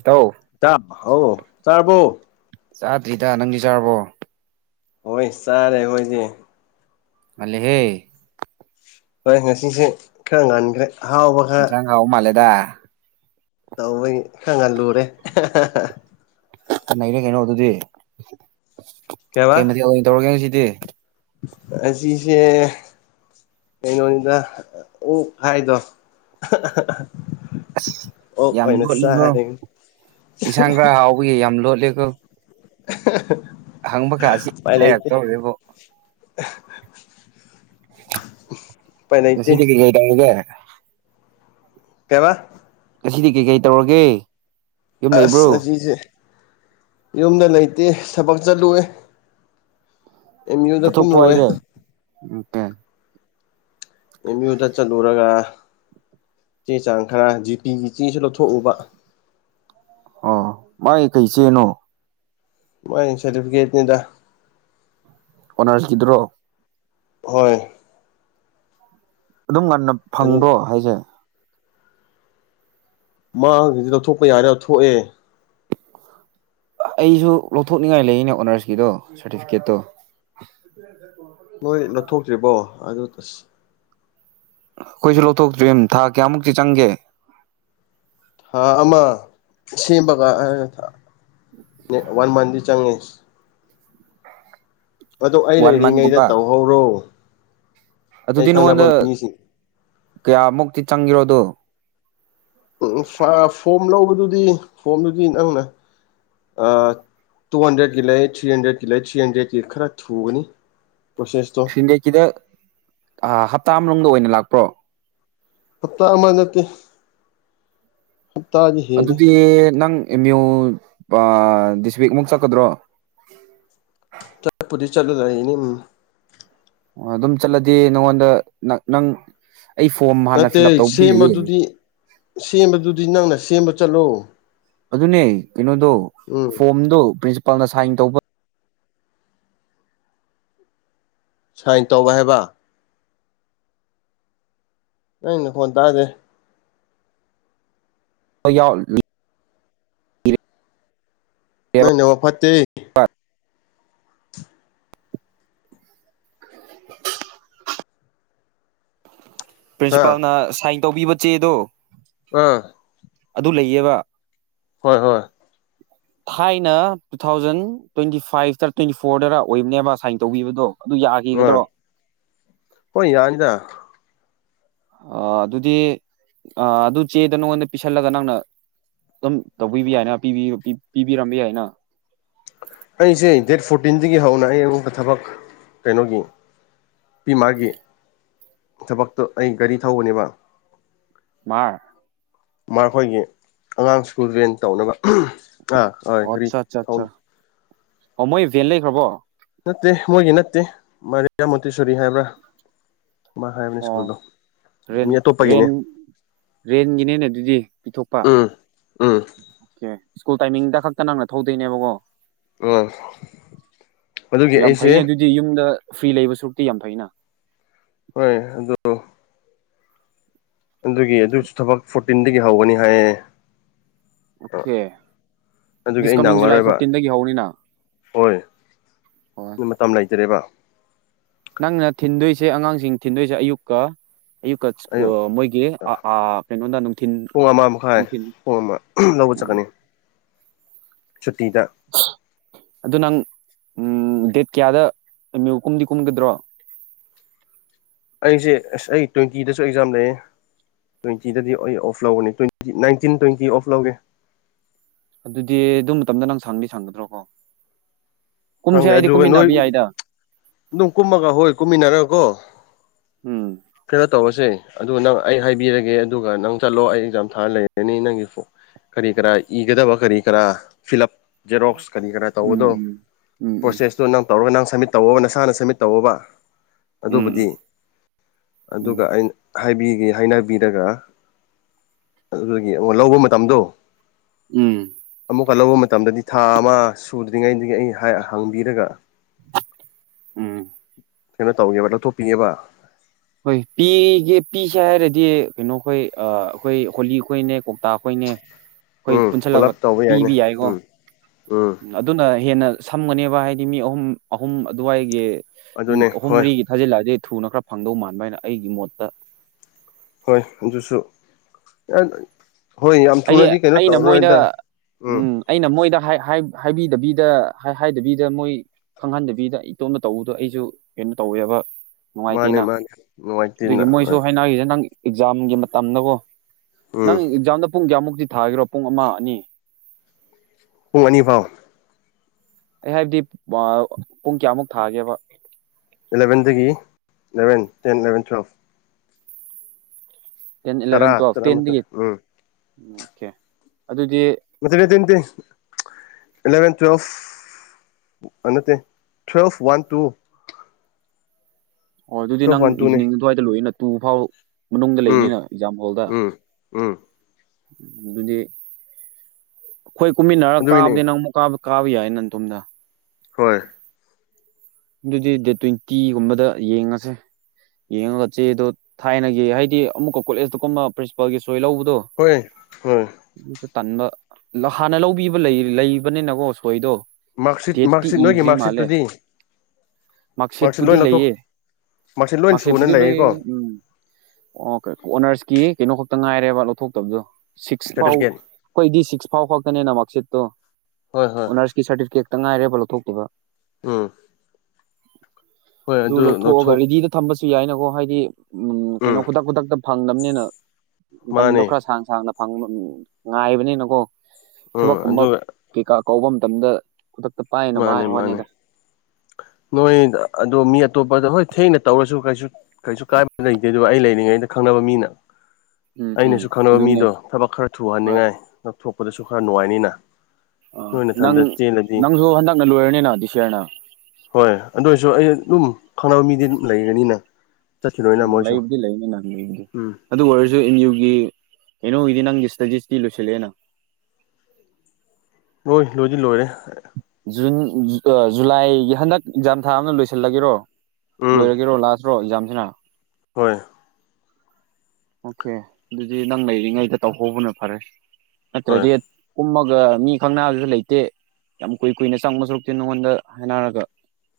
ꯏꯇꯧ ꯇꯥꯝ ꯍꯥꯎꯋꯣ ꯆꯥꯔꯕꯣ ꯆꯥꯗ꯭ꯔꯤꯗ ꯅꯪꯗꯤ ꯆꯥꯔꯕꯣ ꯍꯣꯏ ꯆꯥꯔꯦ ꯑꯈꯣꯏꯗꯤ ꯉꯜꯂꯦꯍꯦ ꯍꯣꯏ ꯉꯁꯤꯁꯦ ꯈꯔ ꯉꯟꯈ꯭ꯔꯦ ꯑꯍꯥꯎꯕ ꯈꯔ ꯑꯍꯥꯎꯕ ꯃꯥꯜꯂꯦꯗ ꯇꯧꯕꯩꯒꯤ ꯈꯔ ꯉꯜꯂꯨꯔꯦ ꯑꯍꯥ ꯑꯍꯥ ꯑꯍꯥ ꯅꯩꯔꯦ ꯀꯩꯅꯣ ꯑꯗꯨꯗꯤ ꯀꯩ ꯃꯊꯦꯜ ꯑꯣꯏꯅ ꯇꯧꯔꯒꯦ ꯉꯁꯤꯗꯤ ꯉꯁꯤꯁꯦ ꯀꯩꯅꯣꯅꯤꯗ ꯑꯣꯛ ꯍꯥꯏꯗꯣ ꯑꯍꯥ ꯑꯍꯥ ꯑꯍꯥ ꯑꯁ ꯌꯥꯝ ꯂꯣꯠꯂꯤꯀꯣ ꯏꯟꯁꯥꯡ ꯈꯔ ꯍꯥꯎꯕꯒꯤ ꯌꯥꯝ ꯂꯣꯠꯂꯦꯀꯣ ꯑꯍꯥ ꯑꯍꯥ ꯍꯪꯕ ꯀꯥꯁꯤ ꯏꯀꯥꯏꯔꯛꯇꯧꯔꯦꯕꯣ ꯂꯧꯁꯤꯟꯕ ꯉꯝꯗꯕ ꯉꯁꯤꯗꯤ ꯀꯩ ꯀꯩ ꯇꯧꯔꯤꯒꯦ ꯀꯩꯑꯕ ꯉꯁꯤꯗꯤ ꯀꯩ ꯀꯩ ꯇꯧꯔꯒꯦ ꯌꯨꯝ ꯑꯁ ꯂꯩꯕ꯭ꯔꯣ ꯉꯁꯤꯁꯦ ꯌꯨꯝꯗ ꯂꯩꯇꯦ ꯊꯕꯛ ꯆꯠꯂꯨꯋꯦ ꯑꯦꯝ ꯌꯨꯗ ꯇꯠꯊꯣꯛꯄ꯭ꯔꯣ ꯀꯨꯝꯔꯨꯋꯦ ꯍꯥꯏꯁꯦ ꯑꯣꯀꯦ ꯑꯦꯝ ꯌꯨꯗ ꯆꯠꯂꯨꯔꯒ ꯆꯦ ꯆꯥꯡ ꯈꯔ ꯖꯤ ꯄꯤꯒꯤ ꯆꯦꯁꯨ ꯂꯧꯊꯣꯛꯎꯕ ꯑꯣ ꯃꯥꯏ ꯀꯩ ꯆꯦꯅꯣ ꯃꯥꯏ ꯁꯥꯔꯇꯤꯐꯤꯀꯦꯠꯅꯤꯗ ꯑꯣꯅꯔꯁꯀꯤꯗꯨꯔꯣ ꯍꯣꯏ ꯑꯗꯨꯝ ꯉꯟꯅ ꯑꯗꯨ ꯐꯪꯕ꯭ꯔꯣ ꯍꯥꯏꯖꯦ ꯃꯥꯡꯒꯤꯗꯤ ꯂꯧꯊꯣꯛꯄ ꯌꯥꯔꯦ ꯂꯧꯊꯣꯛꯑꯦ ꯑꯩꯁꯨ ꯂꯧꯊꯣꯛꯅꯤꯡꯉꯥꯏ ꯂꯩꯌꯦꯅꯦ ꯑꯣꯅꯔꯁꯀꯤꯗꯣ ꯁꯥꯔꯇꯤꯐꯤꯀꯦꯠꯇꯣ ꯂꯧꯁꯤꯟꯕ ꯉꯝꯗꯕ ꯅꯣꯏ ꯂꯧꯊꯣꯛꯇ꯭ꯔꯤꯕꯣ ꯑꯗꯨ ꯇꯁ ꯑꯈꯣꯏꯖꯨ ꯂꯧꯊꯣꯛꯇ꯭ꯔꯤ ꯊꯥ ꯀꯌꯥꯃꯨꯛꯇꯤ ꯆꯪꯒꯦ ꯍꯥ ꯑꯃ ꯁꯦꯝꯕꯒ ꯋꯥꯟ ꯃꯟꯗꯤ ꯆꯪꯉꯦ ꯑꯗꯣ ꯑꯩ ꯋꯥꯟ ꯂꯩꯔꯤꯉꯩꯗ ꯃꯟꯒꯨꯝꯕ ꯇꯧꯍꯧꯔꯣ ꯑꯩ ꯑꯗꯨꯗꯤ ꯈꯪꯅꯕ ꯅꯉꯣꯟꯗ ꯃꯤꯁꯤꯡ ꯀꯌꯥꯃꯨꯛꯇꯤ ꯆꯪꯈꯤꯔꯣꯗꯣ ꯎꯝ ꯐꯣꯝ ꯂꯧꯕꯗꯨꯗꯤ ꯐꯣꯝꯗꯨꯗꯤ ꯅꯪꯅ ꯇꯨ ꯍꯟꯗ꯭ꯔꯦꯗꯀꯤ ꯂꯩ ꯊ꯭ꯔꯤ ꯍꯟꯗ꯭ꯔꯦꯗꯀꯤ ꯂꯩ ꯊ꯭ꯔꯤ ꯍꯟꯗ꯭ꯔꯦꯗꯀꯤ ꯈꯔ ꯊꯨꯒꯅꯤ ꯄꯁꯦꯁꯇ ꯊ꯭ꯔꯤꯗꯦꯛꯀꯤꯗ ꯍꯞꯇꯥ ꯃꯅꯨꯡꯗ ꯑꯣꯏꯅ ꯂꯥꯛꯄ꯭ꯔꯣ ꯐꯠꯇ ꯑꯃ ꯅꯠꯇꯦ ꯍ ꯇꯖꯤ ꯑꯗꯨꯗꯤ ꯅꯪ ꯑꯦꯝ ꯌꯨ ꯗꯤꯁꯇ꯭ꯔꯤꯛꯃꯨꯛ ꯆꯠꯀꯗ꯭ꯔꯣ ꯇ ꯄꯨ ꯆꯂꯨꯗꯅꯤ ꯎꯝ ꯑꯣ ꯑꯗꯨꯝ ꯆꯠꯂꯗꯤ ꯅꯪꯉꯣꯟꯗ ꯅꯪ ꯑꯩ ꯐꯣꯝ ꯍꯥꯟꯅ ꯅꯠꯇꯦ ꯐꯤꯜ ꯑꯞ ꯇꯧꯕꯗꯤ ꯂꯩꯌꯦ ꯁꯦꯝꯕꯗꯨꯗꯤ ꯁꯦꯝꯕꯗꯨꯗꯤ ꯅꯪꯅ ꯁꯦꯝꯕ ꯆꯠꯂꯣ ꯑꯗꯨꯅꯦ ꯀꯩꯅꯣꯗꯣ ꯎꯝ ꯐꯣꯝꯗꯣ ꯄ꯭ꯔꯤꯟꯁꯤꯄꯥꯜꯅ ꯁꯥꯏꯟ ꯇꯧꯕ ꯁꯥꯏꯟ ꯇꯧꯕ ꯍꯥꯏꯕ ꯅꯪ ꯐꯣꯠꯇꯗꯦ ꯍꯣꯏ ꯌꯥꯎ ꯅꯅꯦ ꯋꯥ ꯐꯠꯇꯦ ꯍ [unintelligible] ꯍꯥ ꯄ꯭ꯔꯤꯟꯁꯤꯄꯥꯜꯅ ꯁꯥꯏꯟ ꯇꯧꯕꯤꯕ ꯆꯦꯗꯣ ꯑꯥ ꯑꯗꯨ ꯂꯩꯌꯦꯕ ꯍꯣꯏ ꯍꯣꯏ ꯊꯥꯏꯅ ꯇꯨ ꯊꯥꯎꯖꯟ ꯇ꯭ꯋꯦꯟꯇꯤ ꯐꯥꯏꯚꯇ ꯇ꯭ꯋꯦꯟꯇꯤ ꯐꯣꯔꯗꯔ ꯑꯣꯏꯕꯅꯦꯕ ꯁꯥꯏꯟ ꯇꯧꯕꯤꯕꯗꯣ ꯑꯗꯨ ꯑ ꯌꯥꯈꯤꯒꯗ꯭ꯔꯣ ꯍꯣꯏ ꯌꯥꯅꯤꯗ ꯑ ꯑꯗꯨꯗꯤ ꯑꯗꯨ ꯆꯦꯗ ꯅꯉꯣꯟꯗ ꯄꯤꯁꯜꯂꯒ ꯅꯪꯅ ꯑꯗꯨꯝ ꯇꯧꯕꯤꯕ ꯌꯥꯏꯅ ꯄꯤꯕꯤꯔꯝꯕ ꯌꯥꯏꯅ ꯑꯩꯁꯦ ꯗꯦꯠ ꯐꯣꯔꯇꯤꯟꯗꯒꯤ ꯍꯧꯅ ꯑꯩ ꯑꯉꯣꯟꯕ ꯊꯕꯛ ꯀꯩꯅꯣꯒꯤ ꯄꯤ ꯃꯥꯒꯤ ꯊꯕꯛꯇꯣ ꯑꯩ ꯒꯥꯔꯤ ꯊꯧꯕꯅꯦꯕ ꯃꯥꯔ ꯃꯈꯣꯏꯒꯤ ꯑꯉꯥꯡ ꯁ꯭ꯀꯨꯜ ꯖꯦꯟ ꯇꯧꯅꯕ ꯑ ꯑꯣ ꯑꯠꯆꯥ ꯑꯠꯆꯥ ꯑꯠꯆꯥ ꯑꯣ ꯃꯣꯏ ꯦꯟ ꯂꯩꯈ꯭ꯔꯕꯣ ꯅꯠꯇꯦ ꯃꯣꯏꯒꯤ ꯅꯠꯇꯦ ꯃꯔꯤꯌꯥ ꯃꯣꯇꯦꯁꯣꯔꯤ ꯍꯥꯏꯕ꯭ꯔꯥ ꯍꯥꯏꯕꯅꯦ ꯑꯣ ꯁ꯭ꯀꯨꯜꯗ ꯃꯤ ꯑꯇꯣꯞꯄꯒꯤꯅꯦ ꯔꯦꯟꯒꯤꯅꯦꯅ ꯑꯗꯨꯗꯤ ꯄꯤꯊꯣꯛꯄ ꯎꯝ ꯎꯝ ꯑꯣꯀꯦ ꯁ꯭ꯀꯨꯜ ꯇꯥꯏꯃꯤꯡꯗ ꯈꯛꯇ ꯅꯪꯅ ꯊꯧꯗꯣꯏꯅꯦꯕꯀꯣ ꯑꯣ ꯑꯗꯨꯒꯤ ꯌꯥꯝ ꯑꯩꯁꯦ ꯐꯩꯅꯦ ꯑꯗꯨꯗꯤ ꯌꯨꯝꯗ ꯐ꯭ꯔꯤ ꯂꯩꯕ ꯁꯨꯔꯨꯛꯇꯤ ꯌꯥꯝ ꯐꯩꯅ ꯍꯣꯏ ꯑꯗꯨ ꯑꯗꯨꯒꯤ ꯑꯗꯨꯁꯨ ꯊꯕꯛ ꯐꯣꯔꯇꯤꯟꯗꯒꯤ ꯍꯧꯒꯅꯤ ꯍꯥꯏꯌꯦ ꯑꯣꯀꯦ ꯑꯗꯨꯒꯤ ꯑꯩ ꯗꯤꯁ ꯀꯃꯤꯡ ꯖꯨꯂꯥꯏ ꯅꯪꯉꯔꯣꯏꯕ ꯐꯣꯔꯇꯤꯟꯗꯒꯤ ꯍꯧꯅꯤꯅ ꯍꯣꯏ ꯍ ꯃꯇꯝ ꯂꯩꯇꯔꯦꯕ ꯅꯪꯅ ꯊꯤꯟꯗꯣꯏꯁꯦ ꯑꯉꯥꯡꯁꯤꯡ ꯊꯤꯟꯗꯣꯏꯁꯦ ꯑꯌꯨꯛꯀ ꯑꯌꯨꯛꯀ ꯑꯌꯨꯛ ꯃꯣꯏꯒꯤ ꯀꯩꯅꯣꯗ ꯅꯨꯡꯊꯤꯟ ꯄꯨꯡ ꯑꯃ ꯃꯈꯥꯏ ꯅꯨꯡꯊꯤꯟ ꯄꯨꯡ ꯑꯃ ꯂꯧꯕ ꯆꯠꯀꯅꯤ ꯁꯨꯇꯤꯗ ꯑꯗꯨ ꯅꯪ ꯗꯦꯠ ꯀꯌꯥꯗ ꯑꯦꯝ ꯌꯨ ꯀꯨꯝꯗꯤ ꯀꯨꯝꯒꯗ꯭ꯔꯣ ꯑꯩꯁꯦ ꯑꯁ ꯑꯩ ꯇ꯭ꯋꯦꯟꯇꯤꯗꯁꯨ ꯑꯦꯛꯖꯥꯝ ꯂꯩꯌꯦ ꯇ꯭ꯋꯦꯟꯇꯤꯗꯗꯤ ꯑꯩ ꯑꯣꯐ ꯂꯧꯒꯅꯤ ꯇ꯭ꯋꯦꯟꯇꯤ ꯅꯥꯏꯟꯇꯤꯟ ꯇ꯭ꯋꯦꯟꯇꯤ ꯑꯣꯐ ꯂꯧꯒꯦ ꯑꯗꯨꯗꯤ ꯑꯗꯨ ꯃꯇꯝꯗ ꯅꯪ ꯁꯥꯟꯕꯤ ꯁꯟꯒꯗ꯭ꯔꯣ ꯀꯣ ꯀꯨꯝꯁꯦ ꯈꯪꯗꯦ ꯍꯥꯏꯏꯗꯤ ꯑꯗꯨꯒ ꯅꯣꯏ ꯀꯨꯝꯃꯤꯟꯅꯕ ꯌꯥꯏꯗ ꯑꯗꯨꯝ ꯀꯨꯝꯃꯒ ꯍꯣꯏ ꯀꯨꯝꯃꯤꯟꯅꯔ ꯀꯣ ꯎꯝ ꯀꯩꯅꯣ ꯇꯧꯔꯁꯦ ꯑꯗꯨ ꯅꯪ ꯑꯩ ꯍꯥꯏꯕꯤꯔꯒꯦ ꯑꯗꯨꯒ ꯅꯪ ꯆꯠꯂꯣ ꯑꯩ ꯑꯦꯛꯖꯥꯝ ꯊꯥꯔ ꯂꯩꯔꯅꯤ ꯅꯪꯒꯤ ꯐ ꯀꯔꯤ ꯀꯔꯥ ꯏꯒꯗꯕ ꯀꯔꯤ ꯀꯔꯥ ꯐꯤꯜꯞ ꯖꯦꯔꯣꯛꯁ ꯀꯔꯤ ꯀꯔꯥ ꯎꯝ ꯇꯧꯕꯅꯣ ꯎꯝ ꯎꯝ ꯄ꯭ꯔꯣꯁꯦꯁꯇꯨ ꯅꯪ ꯇꯧꯔꯒ ꯅꯪ ꯁꯝꯃꯤꯠ ꯇꯧꯕ ꯅꯁꯥꯅ ꯁꯝꯃꯤꯠ ꯇꯧꯕ ꯑꯗꯨꯕꯨꯗꯤ ꯎꯝ ꯎꯝ ꯎꯝ ꯑꯗꯨꯒ ꯎꯝ ꯑꯩꯅ ꯍꯥꯏꯕꯤꯒꯦ ꯍꯥꯏꯅꯕꯤꯔꯒ ꯑꯗꯨꯒꯤ ꯑꯃꯨ ꯂꯧꯕ ꯃꯇꯝꯗꯣ ꯎꯝ ꯑꯃꯨꯛꯀ ꯂꯧꯕ ꯃꯇꯝꯗꯗꯤ ꯊꯥ ꯑꯃ ꯁꯨꯗ꯭ꯔꯤꯉꯩꯗꯒꯤ ꯑꯩ ꯍꯥꯏ ꯍꯥꯡꯕꯤꯔꯒ ꯎꯝ ꯀꯩꯅꯣ ꯇꯧꯒꯦꯕ ꯂꯧꯊꯣꯛꯄꯤꯉꯦꯕ ꯍꯣꯏ ꯄꯤꯒꯦ ꯄꯤꯁꯦ ꯍꯥꯏꯔꯗꯤ ꯀꯩꯅꯣ ꯑꯩꯈꯣꯏ ꯑꯩꯈꯣꯏ ꯍꯣꯂꯤ ꯑꯩꯣꯏꯅꯦ ꯀꯧꯇꯥꯛ ꯑꯩꯈꯣꯏꯅꯦ ꯑꯩꯈꯣꯏ ꯎꯝ ꯄꯨꯟꯁꯜꯂꯒ ꯄꯨꯂꯞ ꯇꯧꯕ ꯌꯥꯏꯅꯦ ꯄꯤꯕ ꯌꯥꯏꯀꯣ ꯎꯝ ꯎꯝ ꯑꯗꯨꯅ ꯍꯦꯟꯅ ꯁꯝꯒꯅꯦꯕ ꯍꯥꯏꯗꯤ ꯃꯤ ꯑꯍꯨꯝ ꯑꯍꯨꯝ ꯑꯗꯨꯋꯥꯏꯒꯤ ꯑꯗꯨꯅꯦ ꯑꯍꯨꯝ ꯍꯣꯏ ꯃꯔꯤꯒꯤ ꯊꯥꯖꯤꯜꯂꯛꯑꯦ ꯊꯨꯅ ꯈꯔ ꯐꯪꯗꯧ ꯃꯥꯟꯕ ꯍꯥꯏꯅ ꯑꯩꯒꯤ ꯃꯣꯠꯇ ꯍꯣꯏ ꯑꯗꯨꯁꯨ ꯍꯣꯏ ꯌꯥꯝ ꯍꯥꯏꯗꯤ ꯊꯨꯅꯗꯤ ꯀꯩꯅꯣ ꯑꯩꯅ ꯇꯧꯔꯔꯣꯏ ꯃꯣꯏꯗ ꯍꯥꯏꯗ ꯎꯝ ꯑꯩꯅ ꯃꯣꯏꯗ ꯍꯥꯏꯕꯤꯗꯕꯤꯗ ꯍꯥꯏꯗꯕꯤꯗ ꯃꯣꯏ ꯈꯪꯍꯟꯗꯕꯤꯗ ꯏꯇꯣꯝꯅ ꯇꯧꯕꯗꯣ ꯑꯩꯁꯨ ꯀꯩꯅꯣ ꯇꯧꯋꯦꯕ ꯃꯥꯅꯦ ꯅꯨꯡꯉꯥꯏꯇꯦꯅ ꯃꯥꯅꯦ ꯑꯗꯨꯒꯤ ꯅꯨꯡꯉꯥꯏꯇꯦꯅ ꯃꯣꯏꯁꯨ ꯍꯣꯏ ꯍꯥꯏꯅꯒꯤꯁꯦ ꯅꯪ ꯑꯦꯛꯖꯥꯝꯒꯤ ꯃꯇꯝꯗꯀꯣ ꯅꯪ ꯎꯝ ꯑꯦꯛꯖꯥꯝꯗ ꯄꯨꯡ ꯀꯌꯥꯃꯨꯛꯇꯤ ꯊꯥꯈꯔꯣ ꯄꯨꯡ ꯑꯃ ꯑꯅꯤ ꯄꯨꯡ ꯑꯅꯤ ꯐꯥꯎ ꯑꯩ ꯍꯥꯏꯕꯗꯤ ꯄꯨꯡ ꯀꯌꯥꯃꯨꯛ ꯊꯥꯒꯦꯕ ꯑꯦꯂꯕꯦꯟꯗꯒꯤ eleven ten eleven twelve ten ꯇꯔꯥ ꯏꯂꯕꯦꯟ ꯇꯣ ꯇꯔꯥꯃꯥꯊꯣꯏ ꯇꯦꯟꯗꯒꯤꯝ ꯎꯝ ꯑꯣꯀꯦ ꯑꯗꯨꯗꯤ ꯃꯗꯨꯦꯇ ꯏꯂꯚꯦꯟ ꯇ꯭ꯋꯦꯜꯐ ꯑ ꯇ ꯇ꯭ꯋꯦꯜꯐ ꯋꯥꯟ ꯇꯨ ꯑꯣ ꯑꯗꯨꯗꯤ ꯇꯨꯋꯦꯜꯐ ꯅꯪ ꯋꯥꯟ ꯇꯨꯅꯦ ꯏꯚꯤꯅꯤꯡ ꯑꯗꯨꯋꯥꯏꯗ ꯂꯣꯏꯅ ꯇꯨ ꯐꯥꯎ ꯃꯅꯨꯡꯗ ꯎꯝ ꯂꯩꯅꯤꯅ ꯑꯦꯛꯖꯥꯝ ꯍꯣꯜꯗ ꯎꯝ ꯎꯝ ꯑꯗꯨꯗꯤ ꯑꯩꯈꯣꯏ ꯀꯨꯝꯃꯤꯟꯅꯔꯒ ꯑꯗꯨꯒꯤꯅꯤ ꯀꯥꯕꯗꯤ ꯅꯪ ꯀꯥꯕ ꯀꯥꯕ ꯌꯥꯏꯅ ꯅꯇꯣꯝꯗ ꯍꯣꯏ ꯑꯗꯨꯗꯤ ꯗꯦꯠ ꯇ꯭ꯋꯦꯟꯇꯤꯒꯨꯝꯕꯗ ꯌꯦꯡꯉꯁꯦ ꯌꯦꯡꯉꯒ ꯆꯦꯗꯣ ꯊꯥꯏꯅꯒꯤ ꯍꯥꯏꯗꯤ ꯑꯃꯨꯛꯀ ꯀꯣꯂꯦꯖꯇ ꯀꯨꯝꯅ ꯄ꯭ꯔꯤꯟꯁꯤꯄꯥꯜꯒꯤ ꯁꯣꯏ ꯂꯧꯕꯗꯣ ꯍꯣꯏ ꯍꯣꯏ ꯑꯗꯨꯁꯨ ꯇꯟꯕ ꯍꯥꯟꯅ ꯂꯧꯕꯤꯕ ꯂꯩꯕꯅꯤꯅꯀꯣ ꯁꯣꯏꯗꯣ ꯃꯥꯔꯛꯁꯤꯠ ꯗꯦꯇꯤ ꯃꯥꯔꯛꯁꯤꯠ ꯅꯣꯏꯒꯤ ꯏꯗ꯭ꯔꯤ ꯃꯥꯂꯦ ꯃꯥꯔꯛꯁꯤꯠꯇꯨꯗꯤ ꯃꯥꯔꯛꯁꯤꯠ ꯃꯥꯥꯛꯁꯦꯠꯄꯨꯗꯤ ꯂꯣꯏ ꯂꯧꯊꯣꯛ ꯂꯩꯌꯦ ꯃꯥꯔꯛꯁꯤꯠ ꯂꯣꯏ ꯁꯨꯅ ꯃꯔꯁꯦꯠꯄꯨꯗꯤ ꯂꯣꯏꯌꯦ ꯂꯩꯌꯦꯀꯣ ꯎꯝ ꯑꯣ ꯑꯣꯅꯔꯁꯀꯤ ꯀꯩꯅꯣ ꯈꯛꯇ ꯉꯥꯏꯔꯦꯕ ꯂꯧꯊꯣꯛꯇꯕꯗꯣ ꯁꯤꯛꯁ ꯐꯥꯎ ꯁꯥꯔꯇꯤꯐꯤꯀꯦꯠ ꯑꯩꯈꯣꯏꯗꯤ ꯁꯤꯛꯁ ꯐꯥꯎ ꯈꯛꯀꯅꯦꯅ ꯃꯥꯔꯛꯁꯤꯠꯇꯣ ꯍꯣꯏ ꯍꯣꯏ ꯁꯥꯔꯇꯤꯐꯤꯀꯦꯠꯇ ꯉꯥꯏꯔꯦꯕ ꯂꯧꯊꯣꯛꯇꯕ ꯑꯝ ꯑꯗꯨ ꯂꯧꯊꯣꯛꯑꯒ ꯔꯤꯗꯤꯗ ꯊꯝꯕꯁꯨ ꯌꯥꯏꯅꯀꯣ ꯍꯥꯏꯗꯤ ꯎꯝ ꯀꯩꯅꯣ ꯈꯨꯗꯛ ꯈꯨꯗꯛꯇ ꯐꯪꯗꯝꯕꯅꯤꯅ ꯃꯇꯝꯗꯣ ꯃꯥꯅꯦ ꯈꯔ ꯁꯥꯡꯅ ꯁꯥꯡꯅ ꯐꯪꯕ ꯉꯥꯏꯕꯅꯤꯅꯀꯣ ꯎꯝ ꯊꯕꯛꯀꯨꯝꯕ ꯑꯗꯨꯒ ꯀꯩꯀꯥ ꯀꯧꯕ ꯃꯇꯝꯗ ꯈꯨꯗꯛꯇ ꯄꯥꯏꯅꯕ ꯃꯥꯅꯦ ꯍꯥꯏ ꯃꯥꯅꯦ ꯋꯥꯅꯤꯗ ꯅꯣꯏ ꯑꯗꯣ ꯃꯤ ꯑꯇꯣꯞꯄꯗ ꯍꯣꯏ ꯊꯦꯡꯅ ꯇꯧꯔꯁꯨ ꯀꯩꯁꯨ ꯀꯩꯁꯨ ꯀꯥꯏꯕ ꯂꯩꯇꯦ ꯑꯗꯨꯕꯨ ꯑꯩ ꯂꯩꯔꯤꯉꯩꯗ ꯈꯪꯅꯕ ꯃꯤꯅ ꯎꯝ ꯎꯝ ꯑꯩꯅꯁꯨ ꯈꯪꯅꯕ ꯑꯗꯨꯅꯦ ꯃꯤꯗꯣ ꯊꯕꯛ ꯈꯔ ꯍꯣꯏ ꯊꯨꯍꯟꯅꯤꯡꯉꯥꯏ ꯉꯊꯣꯛꯄꯗꯁꯨ ꯈꯔ ꯅꯨꯡꯉꯥꯏꯅꯤꯅ ꯑꯥ ꯅꯣꯏ ꯅꯪ ꯅꯊꯟꯗ ꯆꯦꯜꯂꯗꯤ ꯅꯪꯁꯨ ꯍꯟꯗꯛꯅ ꯂꯣꯏꯔꯅꯤꯅ ꯗꯤꯁꯔꯅ ꯍꯣꯏ ꯑꯗꯨ ꯑꯣꯏꯔꯁꯨ ꯑꯩ ꯑꯗꯨꯝ ꯈꯪꯅꯕ ꯃꯤꯗꯤ ꯑꯗꯨꯝ ꯂꯩꯒꯅꯤꯅ ꯆꯠꯈꯤꯔꯣꯏꯅ ꯎꯝ ꯃꯣꯏꯁꯨ ꯂꯩꯕꯨꯗꯤ ꯂꯩꯅꯤ ꯂꯩꯕꯨꯗꯤ ꯎꯝ ꯑꯗꯨ ꯑꯣꯏꯔꯁꯨ ꯑꯦꯝ ꯌꯨꯒꯤ ꯀꯩꯅꯣꯒꯤꯗꯤ ꯅꯪꯒꯤ ꯁ꯭ꯇꯗꯤꯁꯇꯤ ꯂꯣꯏꯁꯤꯜꯂꯛꯑꯦꯅ ꯂꯣꯏ ꯂꯣꯏꯗꯤ ꯂꯣꯏꯔꯦ ꯖꯨꯟ ꯖꯨꯂꯥꯏꯒꯤ ꯍꯟꯗꯛ ꯑꯦꯛꯖꯥꯝ ꯊꯥ ꯂꯣꯏꯁꯤꯜꯂꯒꯦꯔꯣ ꯎꯝ ꯂꯣꯏꯔꯒꯦꯔꯣ ꯂꯥꯁꯔꯣ ꯑꯦꯛꯖꯥꯝꯁꯤꯅ ꯍꯣꯏ ꯑꯣꯀꯦ ꯑꯗꯨꯗꯤ ꯅꯪ ꯂꯩꯔꯤꯉꯩꯗ ꯇꯧꯍꯧꯕꯅ ꯐꯔꯦ ꯍꯣꯏ ꯅꯠꯇ꯭ꯔꯗꯤ ꯀꯨꯝꯃꯒ ꯃꯤ ꯈꯪꯅꯕꯁꯨ ꯂꯩꯇꯦ ꯌꯥꯝ ꯀꯨꯏ ꯀꯨꯏꯅ ꯆꯪꯕ ꯁꯔꯨꯛꯇꯦ ꯅꯉꯣꯟꯗ ꯍꯥꯏꯅꯔꯒ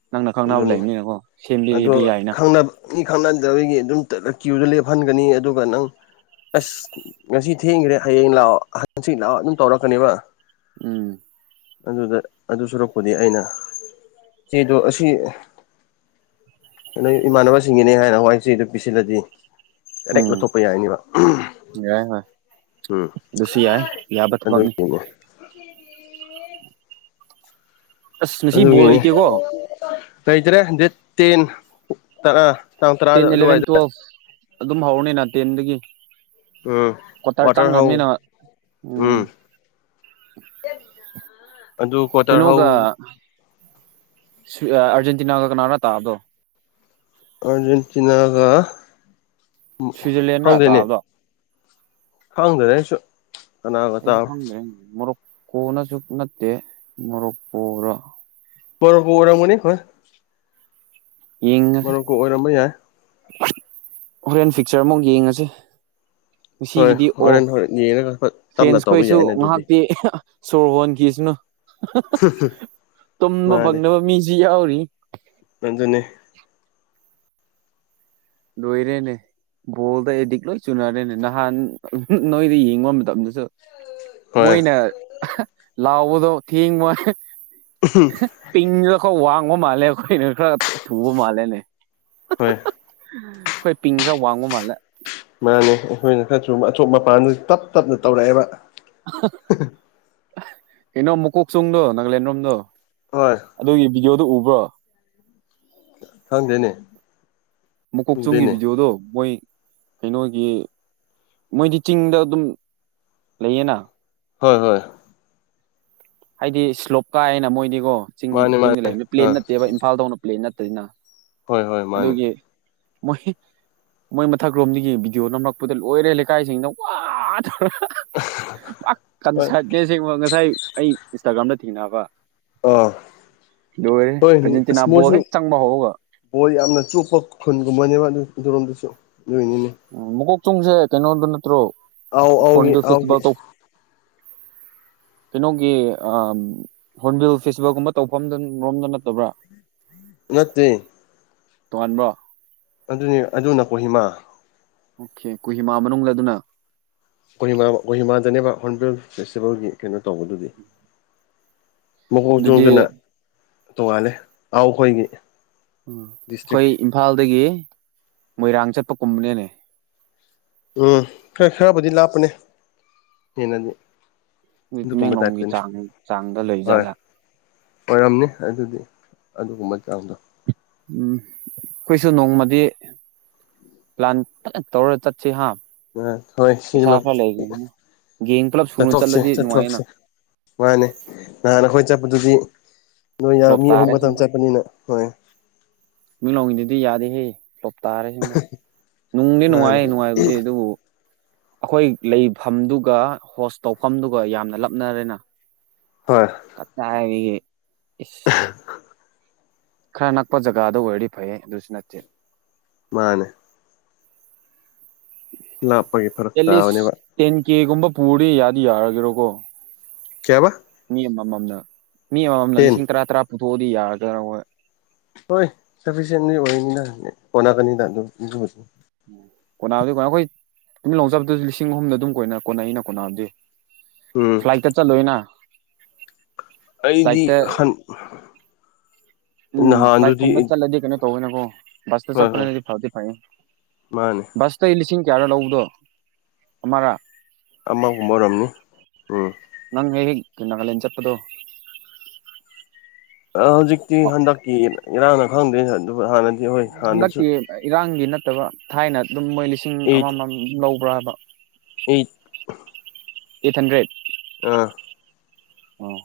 ꯅꯪꯅ ꯈꯪꯅꯕ ꯑꯗꯨꯅꯤ ꯂꯩꯕꯅꯤꯅꯀꯣ ꯑꯗꯣ ꯁꯦꯝꯕꯤꯕ ꯌꯥꯏꯅ ꯈꯪꯅꯕ ꯃꯤ ꯈꯪꯅꯗ ꯑꯩꯒꯤ ꯑꯗꯨꯝ ꯀ꯭ꯌꯨꯗ ꯂꯦꯞꯍꯟꯒꯅꯤ ꯑꯗꯨꯒ ꯅꯪ ꯑꯁ ꯉꯁꯤ ꯊꯦꯡꯈ꯭ꯔꯦ ꯍꯌꯦꯡ ꯂꯥꯛꯑꯣ ꯍꯪꯆꯤꯟ ꯂꯥꯛꯑꯣ ꯑꯗꯨꯝ ꯇꯧꯔꯛꯀꯅꯦꯕ ꯎꯝ ꯑꯗꯨꯗ ꯑꯗꯨ ꯁꯨꯔꯛꯄꯨꯗꯤ ꯑꯩꯅ ꯆꯦꯗꯣ ꯑꯁꯤ ꯅꯣꯏ ꯏꯃꯥꯟꯅꯕꯁꯤꯡꯒꯤꯅꯦ ꯍꯥꯏꯅ ꯍꯥꯢꯔ ꯆꯦ ꯑꯗꯨ ꯄꯤꯁꯤꯜꯂꯗꯤ ꯗꯥꯣꯔꯦꯛ ꯂꯧꯊꯣꯛꯄ ꯌꯥꯏꯅꯤꯕ ꯌꯥꯢ ꯍꯣꯏ ꯎꯝ ꯑꯗꯨꯁꯨ ꯌꯥꯏ ꯌꯥꯕ ꯊꯕꯛꯅꯤ ꯑꯗꯨꯒꯤꯅꯦ ꯑꯁ ꯉꯁꯤ ꯕꯣꯜ ꯑꯗꯨꯒꯤꯅꯦ ꯂꯩꯇꯦꯀꯣ ꯂꯩꯇ꯭ꯔꯦ ꯗꯦꯠ ꯇꯦꯟ ꯇꯔꯥ ꯇꯥꯡ ꯇꯦꯟ ꯇꯔꯥꯗ ꯑꯦꯂꯚꯦꯟ ꯑꯗꯨꯋꯥꯏꯗ ꯇꯨꯋꯦꯜꯐ ꯑꯗꯨꯝ ꯍꯧꯔꯅꯤꯅ ꯇꯦꯟꯗꯒꯤ ꯎꯝ ꯀꯣꯇꯥꯔ ꯀ꯭ꯋꯥꯇꯔ ꯍꯧ ꯆꯪꯈ꯭ꯔꯕꯅꯤꯅ ꯎꯝ ꯑꯗꯨ ꯀ꯭ꯋꯥꯇꯔ ꯍꯧ ꯀꯩꯅꯣꯒ ꯑꯥꯔꯖꯦꯟꯇꯤꯅꯥꯒ ꯀꯅꯥꯒꯔꯣ ꯇꯥꯕꯗꯣ ꯑꯥꯔꯖꯦꯟꯇꯤꯅꯥꯒ ꯁ꯭ꯋꯤꯖꯔꯂꯦꯟꯔ ꯈꯪꯗꯦꯅꯦ ꯇꯥꯕꯗꯣ ꯈꯪꯗꯦ ꯑꯩꯁꯨ ꯀꯅꯥꯒ ꯑꯩꯁꯨ ꯇꯥꯕ ꯈꯪꯗ꯭ꯔꯦ ꯃꯣꯔꯣꯛꯀꯣꯅꯁꯨ ꯅꯠꯇꯦ ꯃꯣꯔꯣꯛꯀꯣꯔ ꯃꯣꯔꯣꯀꯣ ꯑꯣꯢꯔꯝꯒꯅꯤ ꯍꯣꯏ ꯌꯦꯉꯁꯤ ꯀꯤ ꯑꯣꯏꯔꯝꯕ ꯌꯥꯏ ꯍꯣꯔꯦꯟ ꯐꯤꯛꯆꯔ ꯑꯃꯨꯛ ꯌꯦꯡꯉꯁꯤ ꯍꯣꯏ ꯉꯁꯤꯒꯤꯗꯤ ꯍꯣꯔꯦꯟ ꯑꯣꯐ ꯍꯣꯔꯦꯟ ꯌꯦꯡꯉꯒ ꯍꯣꯏ ꯇꯞꯅ ꯇꯧꯕ ꯐ꯭ꯔꯦꯟꯁꯈꯣꯏꯁꯨ ꯌꯥꯏꯅꯦ ꯑꯗꯨꯗꯤ ꯉꯥꯏꯍꯥꯛꯇꯤ ꯁꯣꯔ ꯍꯣꯟꯒꯤꯁꯤꯅꯨ ꯇꯨꯝꯕ ꯃꯥꯅꯦ ꯐꯪꯗꯕ ꯃꯤꯁꯨ ꯌꯥꯎꯔꯤ ꯑꯗꯨꯅꯦ ꯂꯣꯢꯔꯦꯅꯦ ꯕꯣꯜꯗ ꯑꯦꯗꯤꯛ ꯂꯣꯏ ꯆꯨꯅꯔꯦꯅꯦ ꯅꯍꯥꯟ ꯅꯣꯏꯗ ꯌꯦꯡꯉꯨꯕ ꯃꯇꯝꯗꯁꯨ ꯍꯣꯏ ꯃꯣꯏꯅ ꯂꯥꯎꯕꯗꯣ ꯊꯦꯡꯕ ꯎꯝ ꯄꯤꯡꯗ ꯑꯩꯈꯣꯏ ꯋꯥꯡꯕ ꯃꯥꯜꯂꯦ ꯑꯩꯈꯣꯏ ꯈꯔ ꯊꯨꯕ ꯃꯥꯜꯂꯦꯅꯦ ꯍꯣꯏ ꯑꯩꯈꯣꯏ ꯄꯤꯡ ꯈꯔ ꯋꯥꯡꯕ ꯃꯥꯜꯂꯦ ꯃꯥꯅꯦ ꯑꯩꯈꯣꯏꯅ ꯈꯔꯁꯨ ꯑꯆꯣꯞ ꯃꯄꯥꯟꯗꯁꯨ ꯇꯞ ꯇꯞꯅ ꯇꯧꯔꯛꯑꯦꯕ ꯀꯩꯅꯣ ꯃꯨꯀꯣꯛ ꯆꯣꯡꯗꯣ ꯅꯀꯂꯦꯟ ꯔꯣꯝꯗꯣ ꯍꯣꯏ ꯑꯗꯨꯒꯤ ꯚꯗꯤꯑꯣꯗꯨ ꯎꯕ꯭ꯔꯣ ꯍꯪꯗꯦꯅꯦ ꯃꯀꯣꯛ ꯆꯨꯝꯒꯤ ꯚꯤꯗꯤꯑꯣꯗꯣ ꯃꯣꯏ ꯀꯩꯅꯣꯒꯤ ꯃꯣꯏꯗꯤ ꯆꯤꯡꯗ ꯑꯗꯨꯝ ꯂꯩꯌꯦꯅ ꯍꯣꯏ ꯍꯣꯏ ꯍꯥꯏꯗꯤ ꯁ꯭ꯂꯣꯞ ꯀꯥꯏꯑꯅ ꯃꯣꯏꯗꯤꯀꯣ ꯆꯤꯡ ꯃꯥꯅꯦ ꯆꯤꯡꯗ ꯃꯥꯅꯦ ꯂꯩꯔꯝꯃꯤ ꯄ꯭ꯂꯦꯟ ꯑꯥ ꯅꯠꯇꯦꯕ ꯏꯝꯐꯥꯜꯗꯧꯅ ꯄ꯭ꯂꯦꯟ ꯅꯠꯇꯅꯤꯅ ꯍꯣꯏ ꯍꯣꯏ ꯃꯥꯅꯦ ꯑꯗꯨꯒꯤ ꯃꯣꯏ ꯃꯣꯏ ꯃꯊꯛ ꯂꯣꯝꯗꯒꯤ ꯚꯤꯗꯤꯑꯣ ꯅꯝꯂꯛꯄꯗ ꯂꯣꯏꯔꯦ ꯂꯩꯀꯥꯏꯁꯤꯡꯅ ꯋꯥ ꯇꯧꯔ ꯄꯨꯋ ꯍꯣꯏ ꯀꯟꯁꯔꯗ ꯅꯦ ꯑꯁꯦꯡꯕ ꯉꯁꯥꯏ ꯑꯩ ꯏꯟꯁꯇꯥꯒ꯭ꯔꯥꯝꯗ ꯊꯦꯡꯅꯕ ꯑꯥ ꯂꯣꯏꯔꯦꯍꯦ ꯑꯔꯖꯦꯟꯇꯤꯅꯥ ꯕꯣꯜ ꯍꯦꯛ ꯆꯪꯕ ꯍꯧꯒ ꯕꯣꯏ ꯌꯥꯝꯅ ꯆꯨꯞꯄ ꯈꯨꯟꯒꯨꯝꯕꯅꯦꯕ ꯑꯗꯨ ꯑꯗꯨꯔꯣꯝꯗꯨꯁꯨ ꯂꯣꯏꯅꯤꯅꯦ ꯎꯝ ꯃꯀꯣꯛ ꯆꯨꯡꯁꯦ ꯀꯩꯅꯣꯗ ꯅꯠꯇ꯭ꯔꯣ ꯑꯥꯎ ꯑꯧꯒꯦ ꯍꯣꯔꯟꯕꯤꯜ ꯑꯥꯎꯒꯦ ꯐꯦꯁꯇꯤꯚꯦꯜ ꯇꯧ ꯀꯩꯅꯣꯒꯤ ꯑꯝ ꯍꯣꯔꯟꯕꯤꯜ ꯐꯦꯁꯇꯤꯚꯦꯜꯒꯨꯝꯕ ꯇꯧꯐꯝ ꯔꯣꯝꯗ ꯅꯠꯇꯕ꯭ꯔꯥ ꯅꯠꯇꯦ ꯇꯣꯉꯥꯟꯕ꯭ꯔꯣ ꯑꯗꯨꯅꯤ ꯑꯗꯨꯅ ꯀꯣꯍꯤꯃꯥ ꯑꯣꯀꯦ ꯀꯨꯍꯤꯃꯥ ꯃꯅꯨꯡꯗ ꯑꯗꯨꯅ ꯀꯣꯔꯤꯃꯥ ꯀꯣꯍꯤꯃꯥ ꯗꯅꯦꯕ ꯍꯣꯔꯟꯕꯤꯜ ꯐꯦꯁꯇꯤꯚꯦꯜꯒꯤ ꯀꯩꯅꯣ ꯇꯧꯕꯗꯨꯗꯤ ꯃꯀꯣꯛ ꯑꯗꯨꯗꯤ ꯆꯣꯡꯗꯨꯅ ꯇꯣꯉꯥꯂꯦ ꯑꯥꯎ ꯑꯩꯈꯣꯏꯒꯤ ꯎꯝ ꯗꯤꯁꯇ꯭ꯔꯤꯛ ꯑꯩꯈꯣꯏ ꯏꯝꯐꯥꯜꯗꯒꯤ ꯃꯣꯏꯔꯥꯡ ꯆꯠꯄ ꯀꯨꯝꯕꯅꯦꯅꯦ ꯎꯝ ꯈꯔ ꯈꯔꯕꯨꯗꯤ ꯂꯥꯞꯄꯅꯦ ꯍꯦꯟꯅꯗꯤ ꯑꯗꯨꯗꯤ ꯑꯗꯨꯒꯨꯝꯕ ꯇꯤꯃꯦꯡꯂꯣꯡꯒꯤ ꯇꯥꯏꯞꯇꯅꯤ ꯆꯥꯡ ꯆꯥꯡꯗ ꯍꯣꯏ ꯂꯩꯖꯥꯠꯂ ꯑꯣꯏꯔꯝꯅꯤ ꯑꯗꯨꯗꯤ ꯑꯗꯨꯒꯨꯝꯕ ꯆꯥꯡꯗꯣ ꯎꯝ ꯑꯩꯈꯣꯏꯁꯨ ꯅꯣꯡꯃꯗꯤ ꯄ꯭ꯂꯥꯟ ꯐꯖꯟ ꯇꯧꯔ ꯆꯠꯁꯤ ꯍꯥ ꯑ ꯍꯣꯏ ꯄꯩꯁꯥ ꯁꯤꯃ ꯈꯔ ꯂꯩꯒꯅꯤꯅ ꯒꯦꯡ ꯄꯨꯂꯞ ꯁꯨꯅ ꯆꯠꯊꯣꯛꯁꯦ ꯆꯠꯂꯗꯤ ꯅꯨꯡꯉꯥꯏꯌꯦꯅ ꯆꯠꯊꯣꯛꯁꯦ ꯃꯥꯅꯦ ꯅꯍꯥꯟ ꯑꯩꯈꯣꯏ ꯆꯠꯄꯗꯨꯗꯤ ꯅꯣꯏ ꯐ꯭ꯂꯣꯞ ꯃꯤ ꯑꯍꯨꯝ ꯇꯥꯔꯦ ꯈꯛꯇꯪ ꯑꯁꯦꯡꯕ ꯆꯠꯄꯅꯤꯅ ꯍꯣꯏ ꯃꯤꯠꯂꯣꯡꯒꯤꯗꯨꯗꯤ ꯌꯥꯗꯦꯍꯦ ꯂꯣꯞ ꯇꯥꯔꯦꯁꯤꯡꯕ ꯅꯨꯡꯗꯤ ꯃꯥꯅꯦ ꯅꯨꯡꯉꯥꯏꯍꯦ ꯅꯨꯡꯉꯥꯏꯕꯗꯤ ꯑꯗꯨꯕꯨ ꯑꯩꯈꯣꯏ ꯂꯩꯐꯝꯗꯨꯒ ꯍꯣꯁ ꯇꯧꯐꯝꯗꯨꯒ ꯌꯥꯝꯅ ꯂꯞꯅꯔꯦꯅ ꯍꯣꯏ ꯀꯇꯥꯏꯗꯒꯤ ꯏꯁ ꯑ ꯈꯔ ꯅꯛꯄ ꯖꯒꯥꯗ ꯑꯣꯏꯔꯗꯤ ꯐꯩꯌꯦ ꯑꯗꯨꯁꯨ ꯅꯠꯇꯦ ꯃꯥꯅꯤ ꯂꯥꯞꯄꯒꯤ ꯐꯔꯛ ꯑꯦꯠꯂꯤꯁ ꯇꯥꯕꯅꯦꯕ ꯇꯦꯟ ꯀꯦꯒꯨꯝꯕ ꯄꯨꯔꯗꯤ ꯌꯥꯗꯤ ꯌꯥꯔꯒꯦꯔꯣꯀꯣ ꯀꯌꯥꯕ ꯃꯤ ꯑꯃꯃꯝꯅ ꯃꯤ ꯑꯃꯃꯝꯅ ꯇꯦꯟ ꯂꯤꯁꯤꯡ ꯇꯔꯥ ꯇꯔꯥ ꯄꯨꯊꯣꯛꯑꯗꯤ ꯌꯥꯒꯗ꯭ꯔꯥ ꯍꯣꯏ ꯍꯣꯏ ꯁꯐꯤꯁꯦꯟꯂꯤ ꯑꯣꯏꯅꯤꯅ ꯍꯣꯠꯅꯀꯅꯤꯗ ꯑꯗꯨ ꯀꯣꯅꯥꯕꯨꯗꯤ ꯀꯅ ꯑꯩꯈꯣꯏ ꯇꯨꯃꯤꯜ ꯂꯧꯖꯕꯗꯨꯁꯨ ꯂꯤꯁꯤꯡ ꯑꯍꯨꯝꯗ ꯑꯗꯨꯝ ꯀꯣꯏꯅ ꯀꯣꯟꯅ ꯑꯩꯅ ꯀꯣꯅꯥꯕꯨꯗꯤ ꯎꯝ ꯐ꯭ꯂꯥꯏꯠꯇ ꯆꯠꯂꯣꯏꯅ ꯑꯩꯗꯤ ꯐ꯭ꯂꯥꯏꯠꯇ ꯍꯟ ꯎꯝ ꯅꯍꯥꯟꯗꯨꯗꯤ ꯐ꯭ꯂꯥꯏꯛꯀꯨꯝꯃꯦꯕ ꯆꯂꯦꯗꯤ ꯀꯅ ꯀꯧꯅ ꯀꯣ ꯕꯁꯇ ꯍꯣꯏ ꯍꯣꯏ ꯆꯠꯄꯅꯗꯤ ꯐꯥꯗꯤ ꯐꯅꯤ ꯃꯥꯅꯦ ꯕꯁ ꯑꯇꯩ ꯂꯤꯁꯤꯡ ꯀꯌꯥꯔ ꯂꯧꯕꯗꯣ ꯑꯃꯔꯥ ꯑꯥ ꯃꯨꯝꯕꯔꯝꯅꯤ ꯎꯝ ꯅꯪ ꯍꯦ ꯍꯦꯛ ꯒ ꯅꯒꯥꯂꯦꯟ ꯆꯠꯄꯗꯣ ꯍꯧꯖꯤꯛꯇꯤ ꯍꯟꯗꯛꯀꯤ ꯏꯔꯥꯡꯅ ꯈꯪꯗꯦ ꯑꯗꯨ ꯍꯥꯟꯅ ꯍꯟꯗꯛꯀꯤ ꯏꯔꯥꯡꯒꯤ ꯅꯠꯇꯕ ꯊꯥꯏꯅ ꯑꯗꯨꯝ ꯃꯣꯏ ꯂꯤꯁꯤꯡ ꯂꯤꯁꯤꯡ ꯑꯩꯠ ꯑꯃꯃꯝ ꯂꯧꯕ꯭ꯔꯥ ꯍꯥꯏꯕ ꯑꯩꯠ ꯑꯩꯠ ꯍꯟꯗ꯭ꯔꯦꯠ ꯑꯥ ꯑꯣ